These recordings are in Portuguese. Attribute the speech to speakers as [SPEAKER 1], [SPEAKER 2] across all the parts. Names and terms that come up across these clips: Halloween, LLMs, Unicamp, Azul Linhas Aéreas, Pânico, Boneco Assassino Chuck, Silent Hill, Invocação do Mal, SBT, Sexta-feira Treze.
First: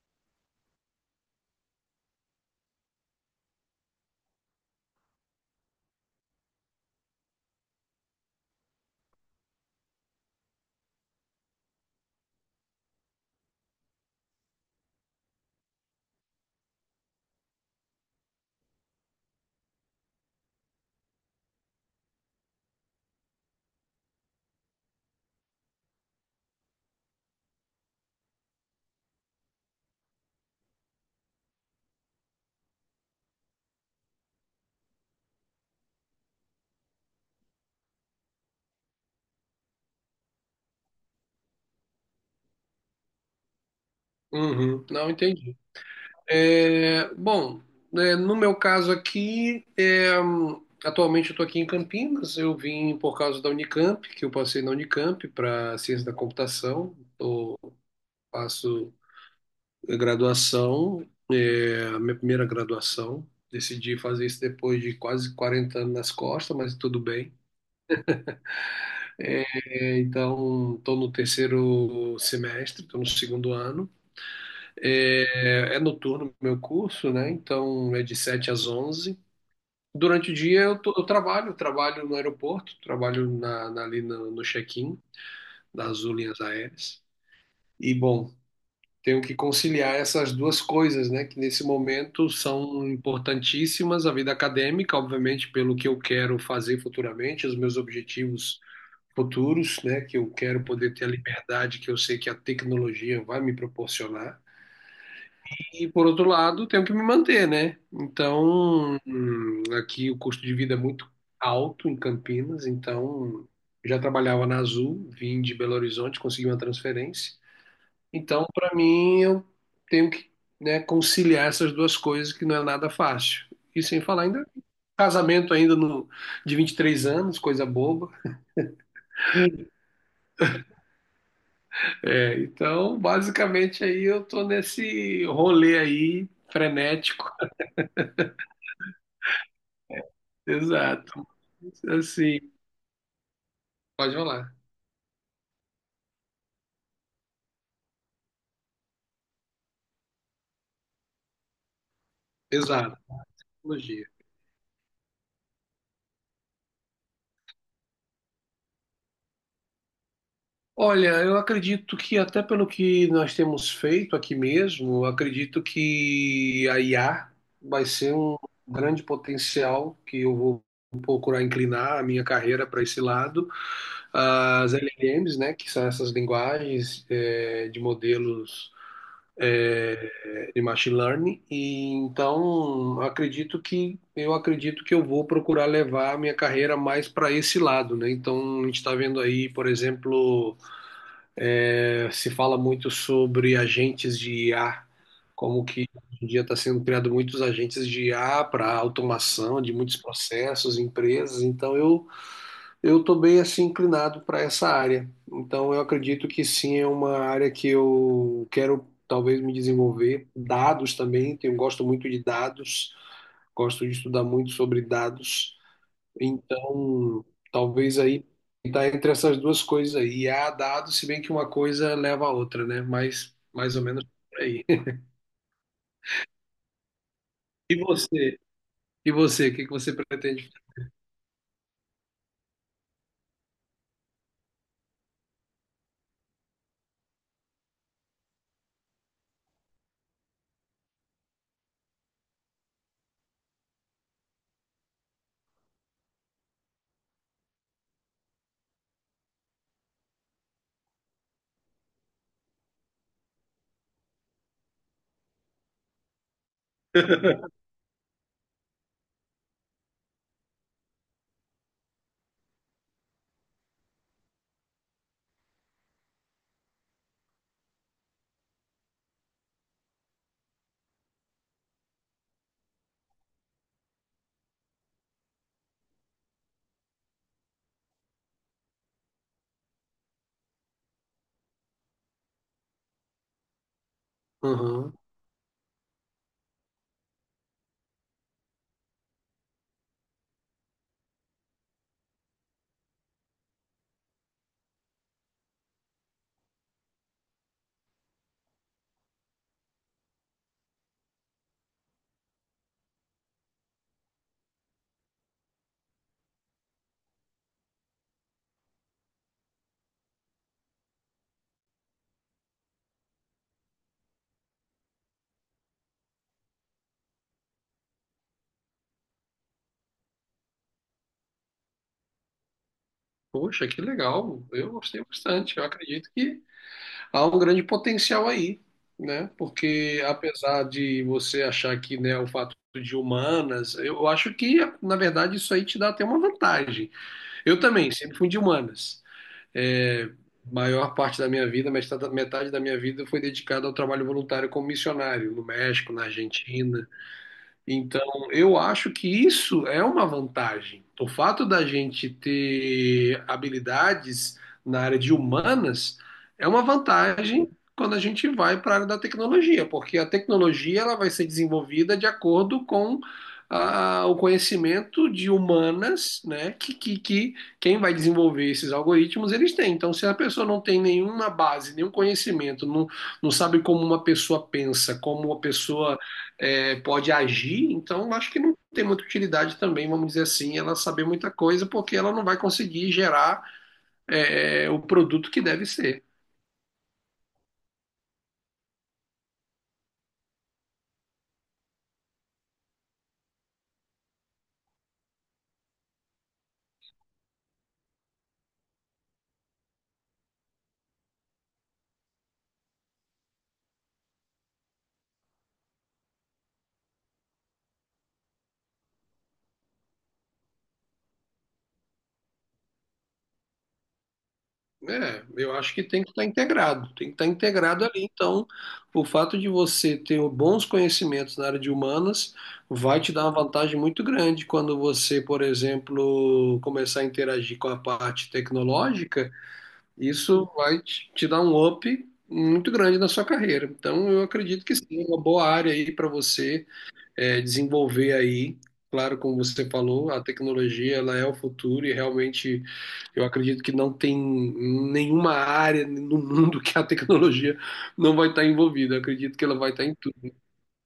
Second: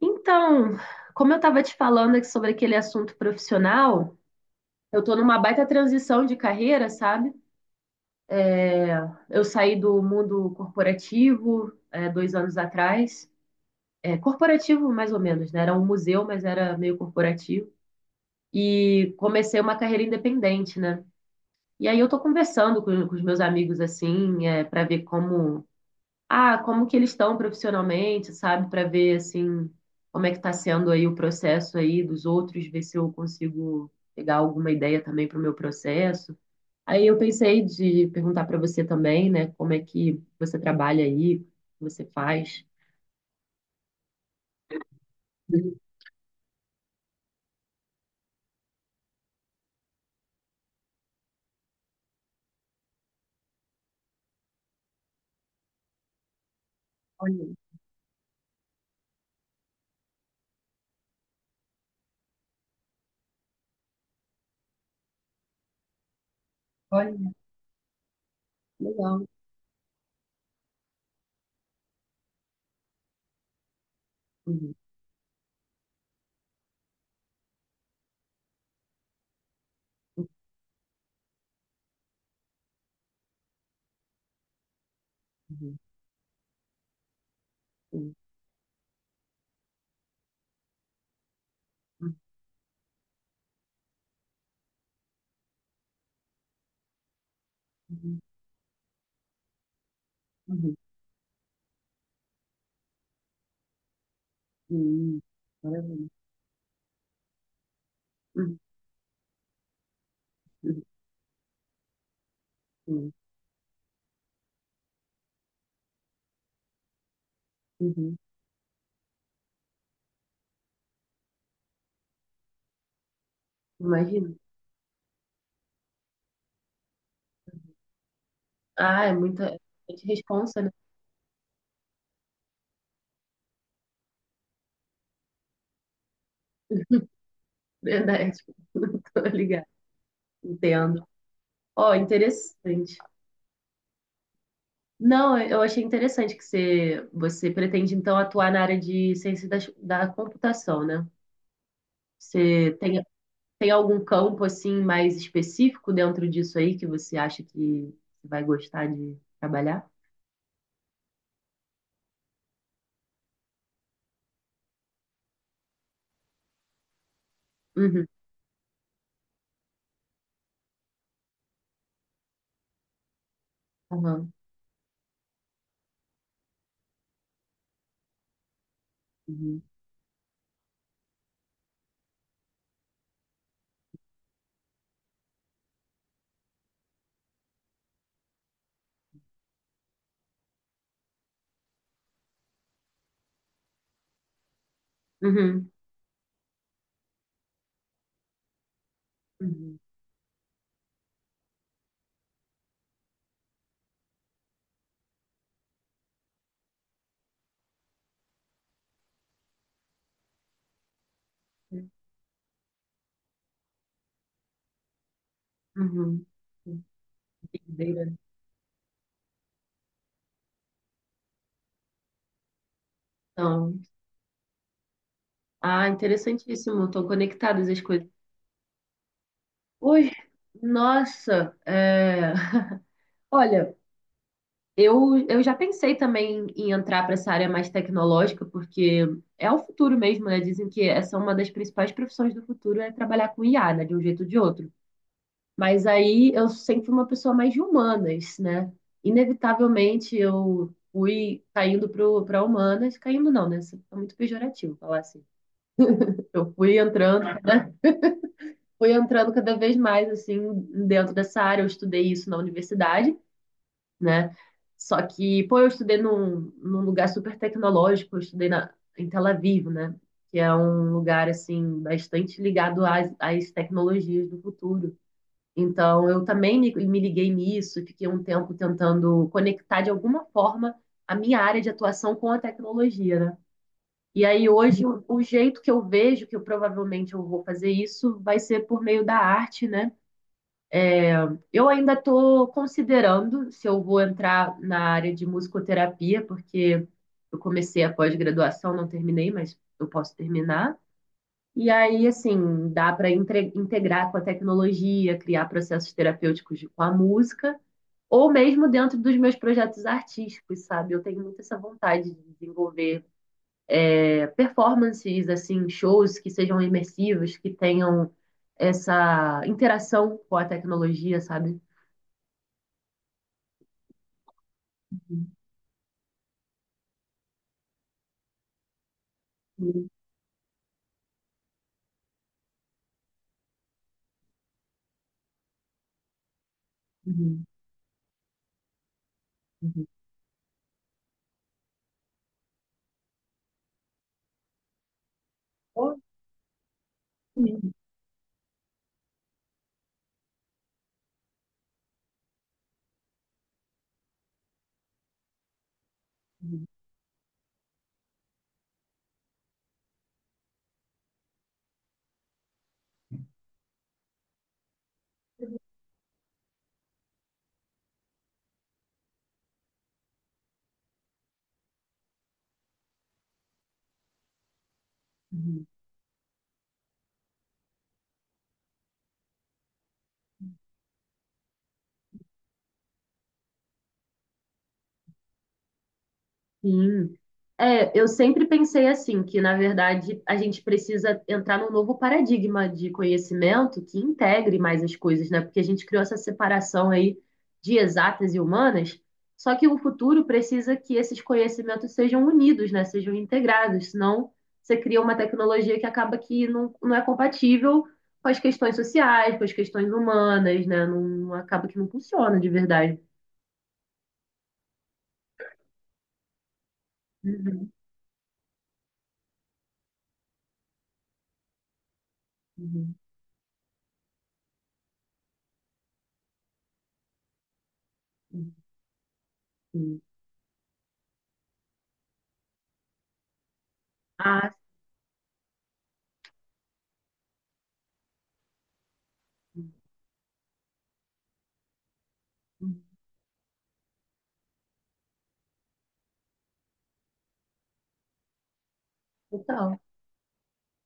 [SPEAKER 1] Então, como eu estava te falando aqui sobre aquele assunto profissional, eu estou numa baita transição de carreira, sabe? Eu saí do mundo corporativo, é, dois anos atrás. É, corporativo, mais ou menos, né? Era um museu, mas era meio corporativo. E comecei uma carreira independente, né? E aí eu estou conversando com os meus amigos, assim, para ver como como que eles estão profissionalmente, sabe? Para ver, assim, como é que está sendo aí o processo aí dos outros, ver se eu consigo pegar alguma ideia também para o meu processo. Aí eu pensei de perguntar para você também, né? Como é que você trabalha aí, o que você faz.
[SPEAKER 2] Uhum, não entendi.
[SPEAKER 1] Uhum.
[SPEAKER 2] É, bom, no meu caso aqui, atualmente eu estou aqui em Campinas. Eu vim por causa da Unicamp, que eu passei na Unicamp para ciência da computação.
[SPEAKER 1] Olha,
[SPEAKER 2] Eu faço graduação, a minha primeira graduação. Decidi fazer isso depois de quase 40 anos nas costas, mas tudo
[SPEAKER 1] olha,
[SPEAKER 2] bem.
[SPEAKER 1] legal.
[SPEAKER 2] Então, estou no terceiro semestre, estou no segundo ano.
[SPEAKER 1] Uhum,
[SPEAKER 2] É noturno o meu curso, né? Então é de 7 às 11. Durante o dia eu, eu trabalho, trabalho no aeroporto, trabalho ali no check-in
[SPEAKER 1] uhum,
[SPEAKER 2] das Azul Linhas Aéreas. E,
[SPEAKER 1] uhum,
[SPEAKER 2] bom, tenho que conciliar essas duas coisas, né? Que nesse momento são importantíssimas, a vida acadêmica, obviamente, pelo que eu quero fazer futuramente, os meus
[SPEAKER 1] uhum,
[SPEAKER 2] objetivos futuros, né? Que eu quero
[SPEAKER 1] uhum,
[SPEAKER 2] poder ter a liberdade que eu sei que a tecnologia vai me proporcionar.
[SPEAKER 1] uhum.
[SPEAKER 2] E por
[SPEAKER 1] Maravilha.
[SPEAKER 2] outro lado, tenho que me manter, né?
[SPEAKER 1] Uhum,
[SPEAKER 2] Então, aqui o custo de vida é
[SPEAKER 1] uhum,
[SPEAKER 2] muito alto em Campinas,
[SPEAKER 1] uhum,
[SPEAKER 2] então já trabalhava na Azul, vim de Belo Horizonte, consegui uma transferência.
[SPEAKER 1] uhum.
[SPEAKER 2] Então, para mim, eu tenho que, né, conciliar essas duas coisas que não é nada fácil. E sem falar
[SPEAKER 1] Imagina.
[SPEAKER 2] ainda casamento ainda no, de 23 anos, coisa boba.
[SPEAKER 1] Ah, é muita responsa, né?
[SPEAKER 2] É, então, basicamente aí eu tô nesse rolê aí frenético.
[SPEAKER 1] Verdade. Tô ligada. Entendo.
[SPEAKER 2] Exato.
[SPEAKER 1] Ó,
[SPEAKER 2] Assim,
[SPEAKER 1] interessante.
[SPEAKER 2] pode rolar.
[SPEAKER 1] Não, eu achei interessante que você pretende, então, atuar na área de ciência da computação, né? Você
[SPEAKER 2] Exato,
[SPEAKER 1] tem, tem algum
[SPEAKER 2] tecnologia.
[SPEAKER 1] campo, assim, mais específico dentro disso aí que você acha que vai gostar de trabalhar?
[SPEAKER 2] Olha, eu acredito que até pelo que nós temos feito aqui mesmo, eu acredito que a IA vai
[SPEAKER 1] Uhum,
[SPEAKER 2] ser um grande potencial que eu vou procurar inclinar a minha carreira para esse lado.
[SPEAKER 1] aham,
[SPEAKER 2] As LLMs, né, que são essas linguagens de modelos
[SPEAKER 1] uhum,
[SPEAKER 2] de machine learning. E então, acredito que eu vou procurar levar a minha carreira mais para esse lado, né? Então, a gente está vendo aí, por exemplo, se fala muito sobre agentes de IA, como
[SPEAKER 1] uhum,
[SPEAKER 2] que hoje em dia está sendo criado muitos agentes de IA para automação de muitos processos, empresas. Então eu estou bem assim inclinado para essa área. Então eu acredito que sim, é uma área que eu quero talvez me desenvolver. Dados também, tenho gosto
[SPEAKER 1] uhum,
[SPEAKER 2] muito de dados, gosto de estudar muito sobre dados.
[SPEAKER 1] uhum.
[SPEAKER 2] Então,
[SPEAKER 1] Big
[SPEAKER 2] talvez
[SPEAKER 1] data.
[SPEAKER 2] aí tá entre essas duas coisas aí. E há dado, se bem que uma coisa leva a outra, né? Mas mais
[SPEAKER 1] Então,
[SPEAKER 2] ou menos por aí.
[SPEAKER 1] interessantíssimo. Estão conectadas
[SPEAKER 2] E
[SPEAKER 1] as coisas.
[SPEAKER 2] você? E você? O que que você
[SPEAKER 1] Ui,
[SPEAKER 2] pretende?
[SPEAKER 1] nossa, Olha, eu já pensei também em entrar para essa área mais tecnológica, porque é o futuro mesmo, né? Dizem que essa é uma das principais profissões do futuro, é trabalhar com IA, né? De um jeito ou de outro. Mas aí eu sempre fui uma pessoa mais de humanas, né? Inevitavelmente eu fui caindo para humanas, caindo não, né? Isso é muito pejorativo falar assim. Eu fui entrando, fui entrando cada vez mais assim dentro dessa área, eu estudei isso na universidade. Né? Só que, pô, eu estudei num lugar super tecnológico, eu estudei na, em Tel Aviv, né? Que é um lugar, assim, bastante ligado às tecnologias do futuro. Então, eu também me liguei nisso, fiquei um tempo tentando conectar de alguma forma a minha área de atuação com a tecnologia, né? E aí, hoje,
[SPEAKER 2] Aham.
[SPEAKER 1] o jeito que eu vejo que eu provavelmente eu vou fazer isso vai ser por meio da arte, né? Eu ainda estou considerando se eu vou entrar na área de musicoterapia, porque eu comecei a pós-graduação, não terminei, mas eu posso terminar. E aí, assim, dá para integrar com a tecnologia, criar processos terapêuticos com a música, ou mesmo dentro dos meus projetos artísticos, sabe? Eu tenho muito essa vontade de desenvolver performances, assim, shows que sejam imersivos, que tenham essa interação com a tecnologia, sabe?
[SPEAKER 2] Poxa, que legal. Eu gostei bastante. Eu acredito que há um grande potencial aí, né?
[SPEAKER 1] Uhum.
[SPEAKER 2] Porque apesar de você achar que, né, o fato de humanas, eu acho que, na verdade, isso aí te dá até uma vantagem.
[SPEAKER 1] Uhum.
[SPEAKER 2] Eu também sempre fui de humanas.
[SPEAKER 1] Uhum.
[SPEAKER 2] é, Maior parte da minha vida, metade, metade da minha vida foi dedicada ao trabalho voluntário como missionário no México,
[SPEAKER 1] Ou
[SPEAKER 2] na Argentina,
[SPEAKER 1] mesmo.
[SPEAKER 2] então, eu acho que isso é uma vantagem. O fato da gente ter habilidades na área de humanas é uma vantagem quando a gente vai para a área da tecnologia, porque a tecnologia ela vai ser desenvolvida de acordo com o conhecimento de humanas, né? Que quem vai desenvolver esses algoritmos eles têm. Então, se a pessoa não tem nenhuma base, nenhum conhecimento, não, não sabe como uma pessoa pensa, como uma
[SPEAKER 1] Uhum.
[SPEAKER 2] pessoa pode agir, então acho que não tem muita utilidade também, vamos dizer assim, ela saber muita coisa, porque ela não vai conseguir gerar o produto que deve ser.
[SPEAKER 1] Sim. É, eu sempre pensei assim, que na verdade a gente precisa entrar num novo paradigma de conhecimento que integre mais as coisas, né? Porque a gente criou essa separação aí de exatas e humanas, só que o futuro precisa que esses conhecimentos sejam unidos, né? Sejam integrados, senão você cria uma tecnologia que acaba que não, não é compatível com as questões sociais, com as questões humanas, né? Não, acaba que não funciona de verdade.
[SPEAKER 2] É, eu acho que tem que estar integrado, tem que estar integrado ali. Então, o fato de você ter bons conhecimentos na área de humanas
[SPEAKER 1] Uhum,
[SPEAKER 2] vai te dar uma vantagem muito grande quando você, por exemplo, começar a interagir com a parte
[SPEAKER 1] uhum,
[SPEAKER 2] tecnológica.
[SPEAKER 1] sim.
[SPEAKER 2] Isso vai te dar um up muito grande na sua carreira. Então, eu
[SPEAKER 1] Ah,
[SPEAKER 2] acredito que sim, é uma boa área aí para você desenvolver aí. Claro, como você
[SPEAKER 1] sim.
[SPEAKER 2] falou, a tecnologia ela é o futuro e realmente
[SPEAKER 1] Uhum.
[SPEAKER 2] eu acredito que não tem nenhuma área no mundo que a tecnologia não vai estar envolvida. Eu acredito que ela vai
[SPEAKER 1] Total.
[SPEAKER 2] estar em tudo.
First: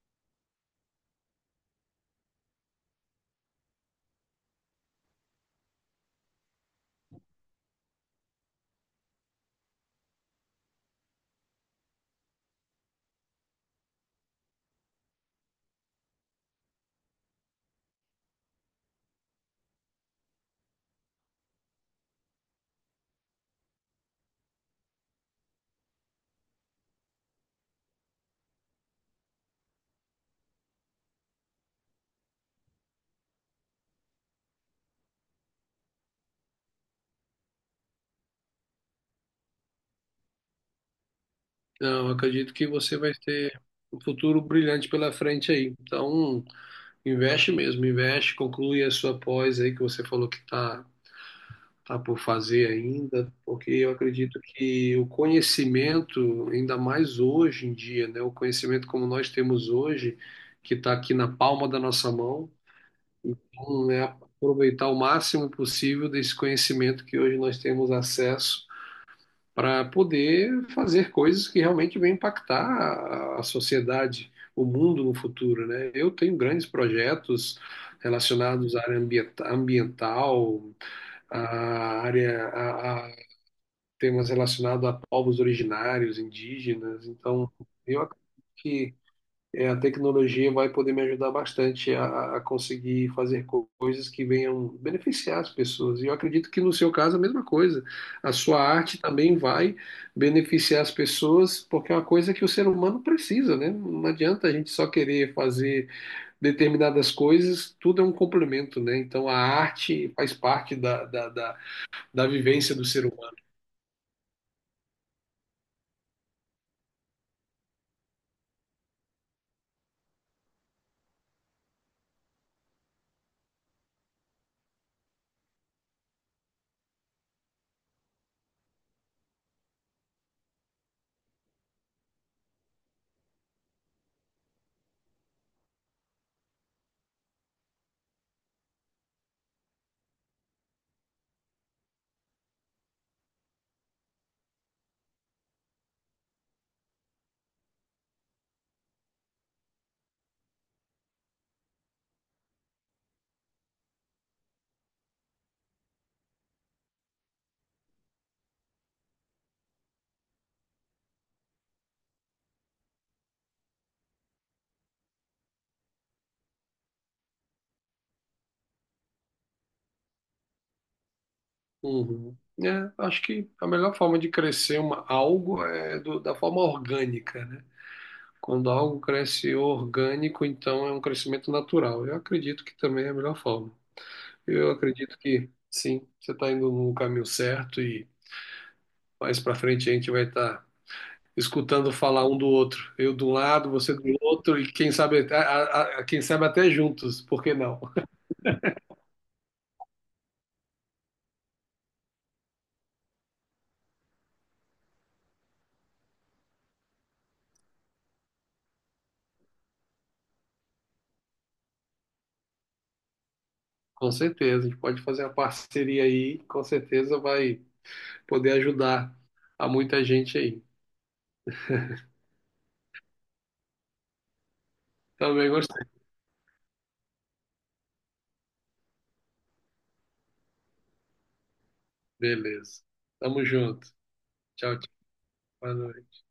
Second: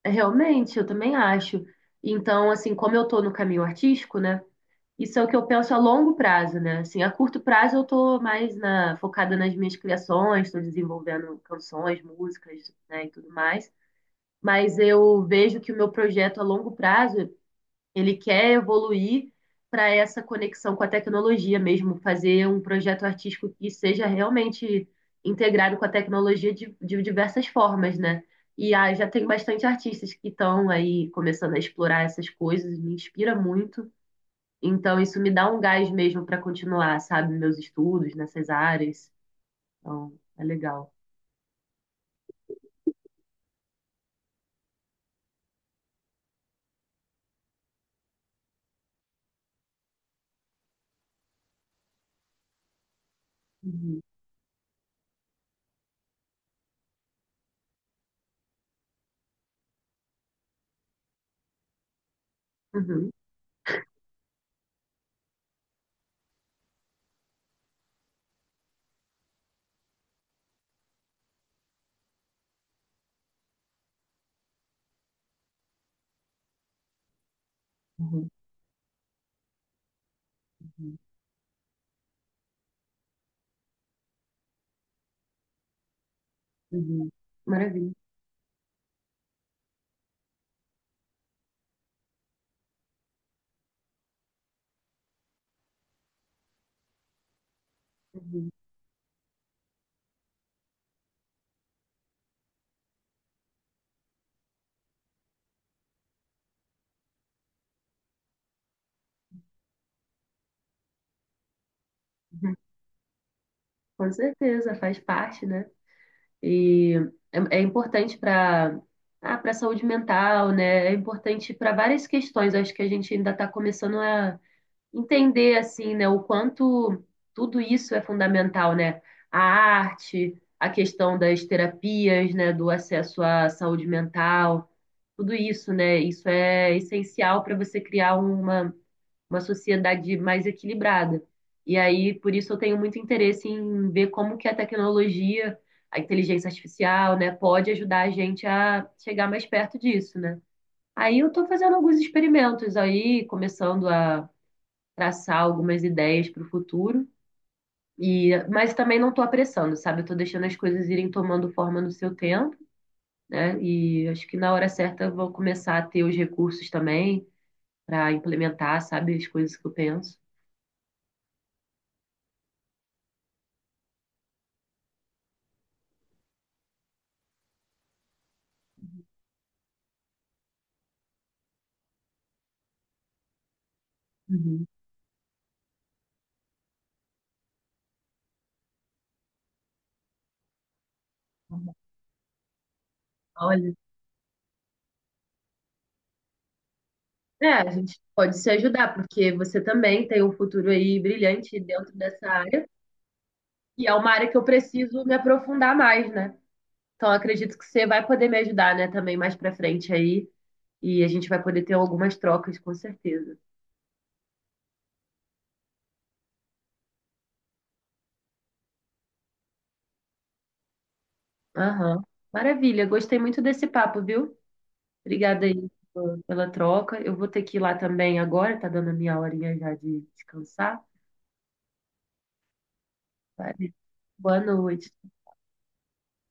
[SPEAKER 1] É, realmente, eu também acho. Então, assim, como eu tô no caminho artístico, né? Isso é o que eu penso a longo prazo, né? Assim, a curto prazo eu tô mais na, focada nas minhas criações, tô desenvolvendo canções, músicas, né, e tudo mais. Mas eu vejo que o meu projeto a longo prazo ele quer evoluir para essa conexão com a tecnologia mesmo, fazer um projeto artístico que seja realmente integrado com a tecnologia de diversas formas, né? E já tem bastante artistas que estão aí começando a explorar essas coisas, me inspira muito. Então, isso me dá um gás mesmo para continuar, sabe, meus estudos nessas áreas. Então, é legal.
[SPEAKER 2] Não, eu acredito que você vai ter um futuro brilhante pela frente aí. Então, investe mesmo, investe, conclui a sua pós aí que você falou que está tá por fazer ainda, porque eu
[SPEAKER 1] Uhum,
[SPEAKER 2] acredito que o conhecimento, ainda mais hoje em dia, né, o conhecimento como nós temos hoje, que está aqui na palma da nossa mão,
[SPEAKER 1] uhum,
[SPEAKER 2] então, é aproveitar o máximo possível desse conhecimento que hoje nós temos acesso para poder fazer coisas que realmente vão impactar a sociedade, o mundo no futuro, né? Eu tenho grandes projetos
[SPEAKER 1] uhum,
[SPEAKER 2] relacionados à ambiental,
[SPEAKER 1] uhum.
[SPEAKER 2] a área, a, temas relacionados a povos originários, indígenas.
[SPEAKER 1] Uhum.
[SPEAKER 2] Então,
[SPEAKER 1] Maravilha.
[SPEAKER 2] eu acredito que a tecnologia vai poder me ajudar bastante a conseguir fazer coisas que venham beneficiar as pessoas. E eu acredito que no seu caso a mesma coisa. A
[SPEAKER 1] Uhum,
[SPEAKER 2] sua arte também vai beneficiar as pessoas, porque é uma coisa que o ser humano precisa, né? Não adianta a gente só querer fazer determinadas coisas, tudo é um complemento, né? Então a arte faz parte da
[SPEAKER 1] uhum.
[SPEAKER 2] vivência do ser humano.
[SPEAKER 1] Com certeza, faz parte, né? E é importante para para saúde mental, né? É importante para várias questões. Acho que a gente ainda está começando a entender assim, né, o quanto tudo isso é fundamental, né? A arte, a questão das terapias, né, do acesso à saúde mental, tudo isso, né? Isso é essencial para você criar uma sociedade mais equilibrada. E aí, por isso, eu tenho muito interesse em ver como que a tecnologia, a inteligência artificial, né, pode ajudar a gente a chegar mais perto disso, né? Aí eu estou fazendo alguns experimentos aí, começando a traçar algumas ideias para o futuro. E, mas também não estou apressando, sabe? Eu estou deixando as coisas irem tomando forma no seu tempo, né? E acho que na hora certa eu vou começar a ter os recursos também para implementar, sabe, as coisas que eu penso.
[SPEAKER 2] Uhum. É, acho que a melhor forma de crescer uma, algo é da forma orgânica, né? Quando algo cresce orgânico, então é um crescimento natural. Eu acredito que também é a melhor forma.
[SPEAKER 1] Uhum.
[SPEAKER 2] Eu acredito que sim, você está indo no caminho certo e mais para frente a gente vai estar escutando falar um do outro. Eu de um lado,
[SPEAKER 1] Olha,
[SPEAKER 2] você do outro e quem sabe, quem sabe até juntos, por
[SPEAKER 1] é,
[SPEAKER 2] que
[SPEAKER 1] a
[SPEAKER 2] não?
[SPEAKER 1] gente pode se ajudar, porque você também tem um futuro aí brilhante dentro dessa área, e é uma área que eu preciso me aprofundar mais, né? Então, acredito que você vai poder me ajudar, né, também mais pra frente aí, e a gente vai poder ter algumas trocas, com certeza.
[SPEAKER 2] Com certeza, a gente pode fazer uma parceria aí, com certeza vai poder ajudar a muita gente aí.
[SPEAKER 1] Aham. Maravilha, gostei muito desse papo, viu? Obrigada
[SPEAKER 2] Também
[SPEAKER 1] aí
[SPEAKER 2] gostei.
[SPEAKER 1] pela pela troca. Eu vou ter que ir lá também agora, tá dando a minha horinha já de descansar.
[SPEAKER 2] Beleza. Tamo
[SPEAKER 1] Vale.
[SPEAKER 2] junto.
[SPEAKER 1] Boa
[SPEAKER 2] Tchau,
[SPEAKER 1] noite.
[SPEAKER 2] tchau. Boa noite.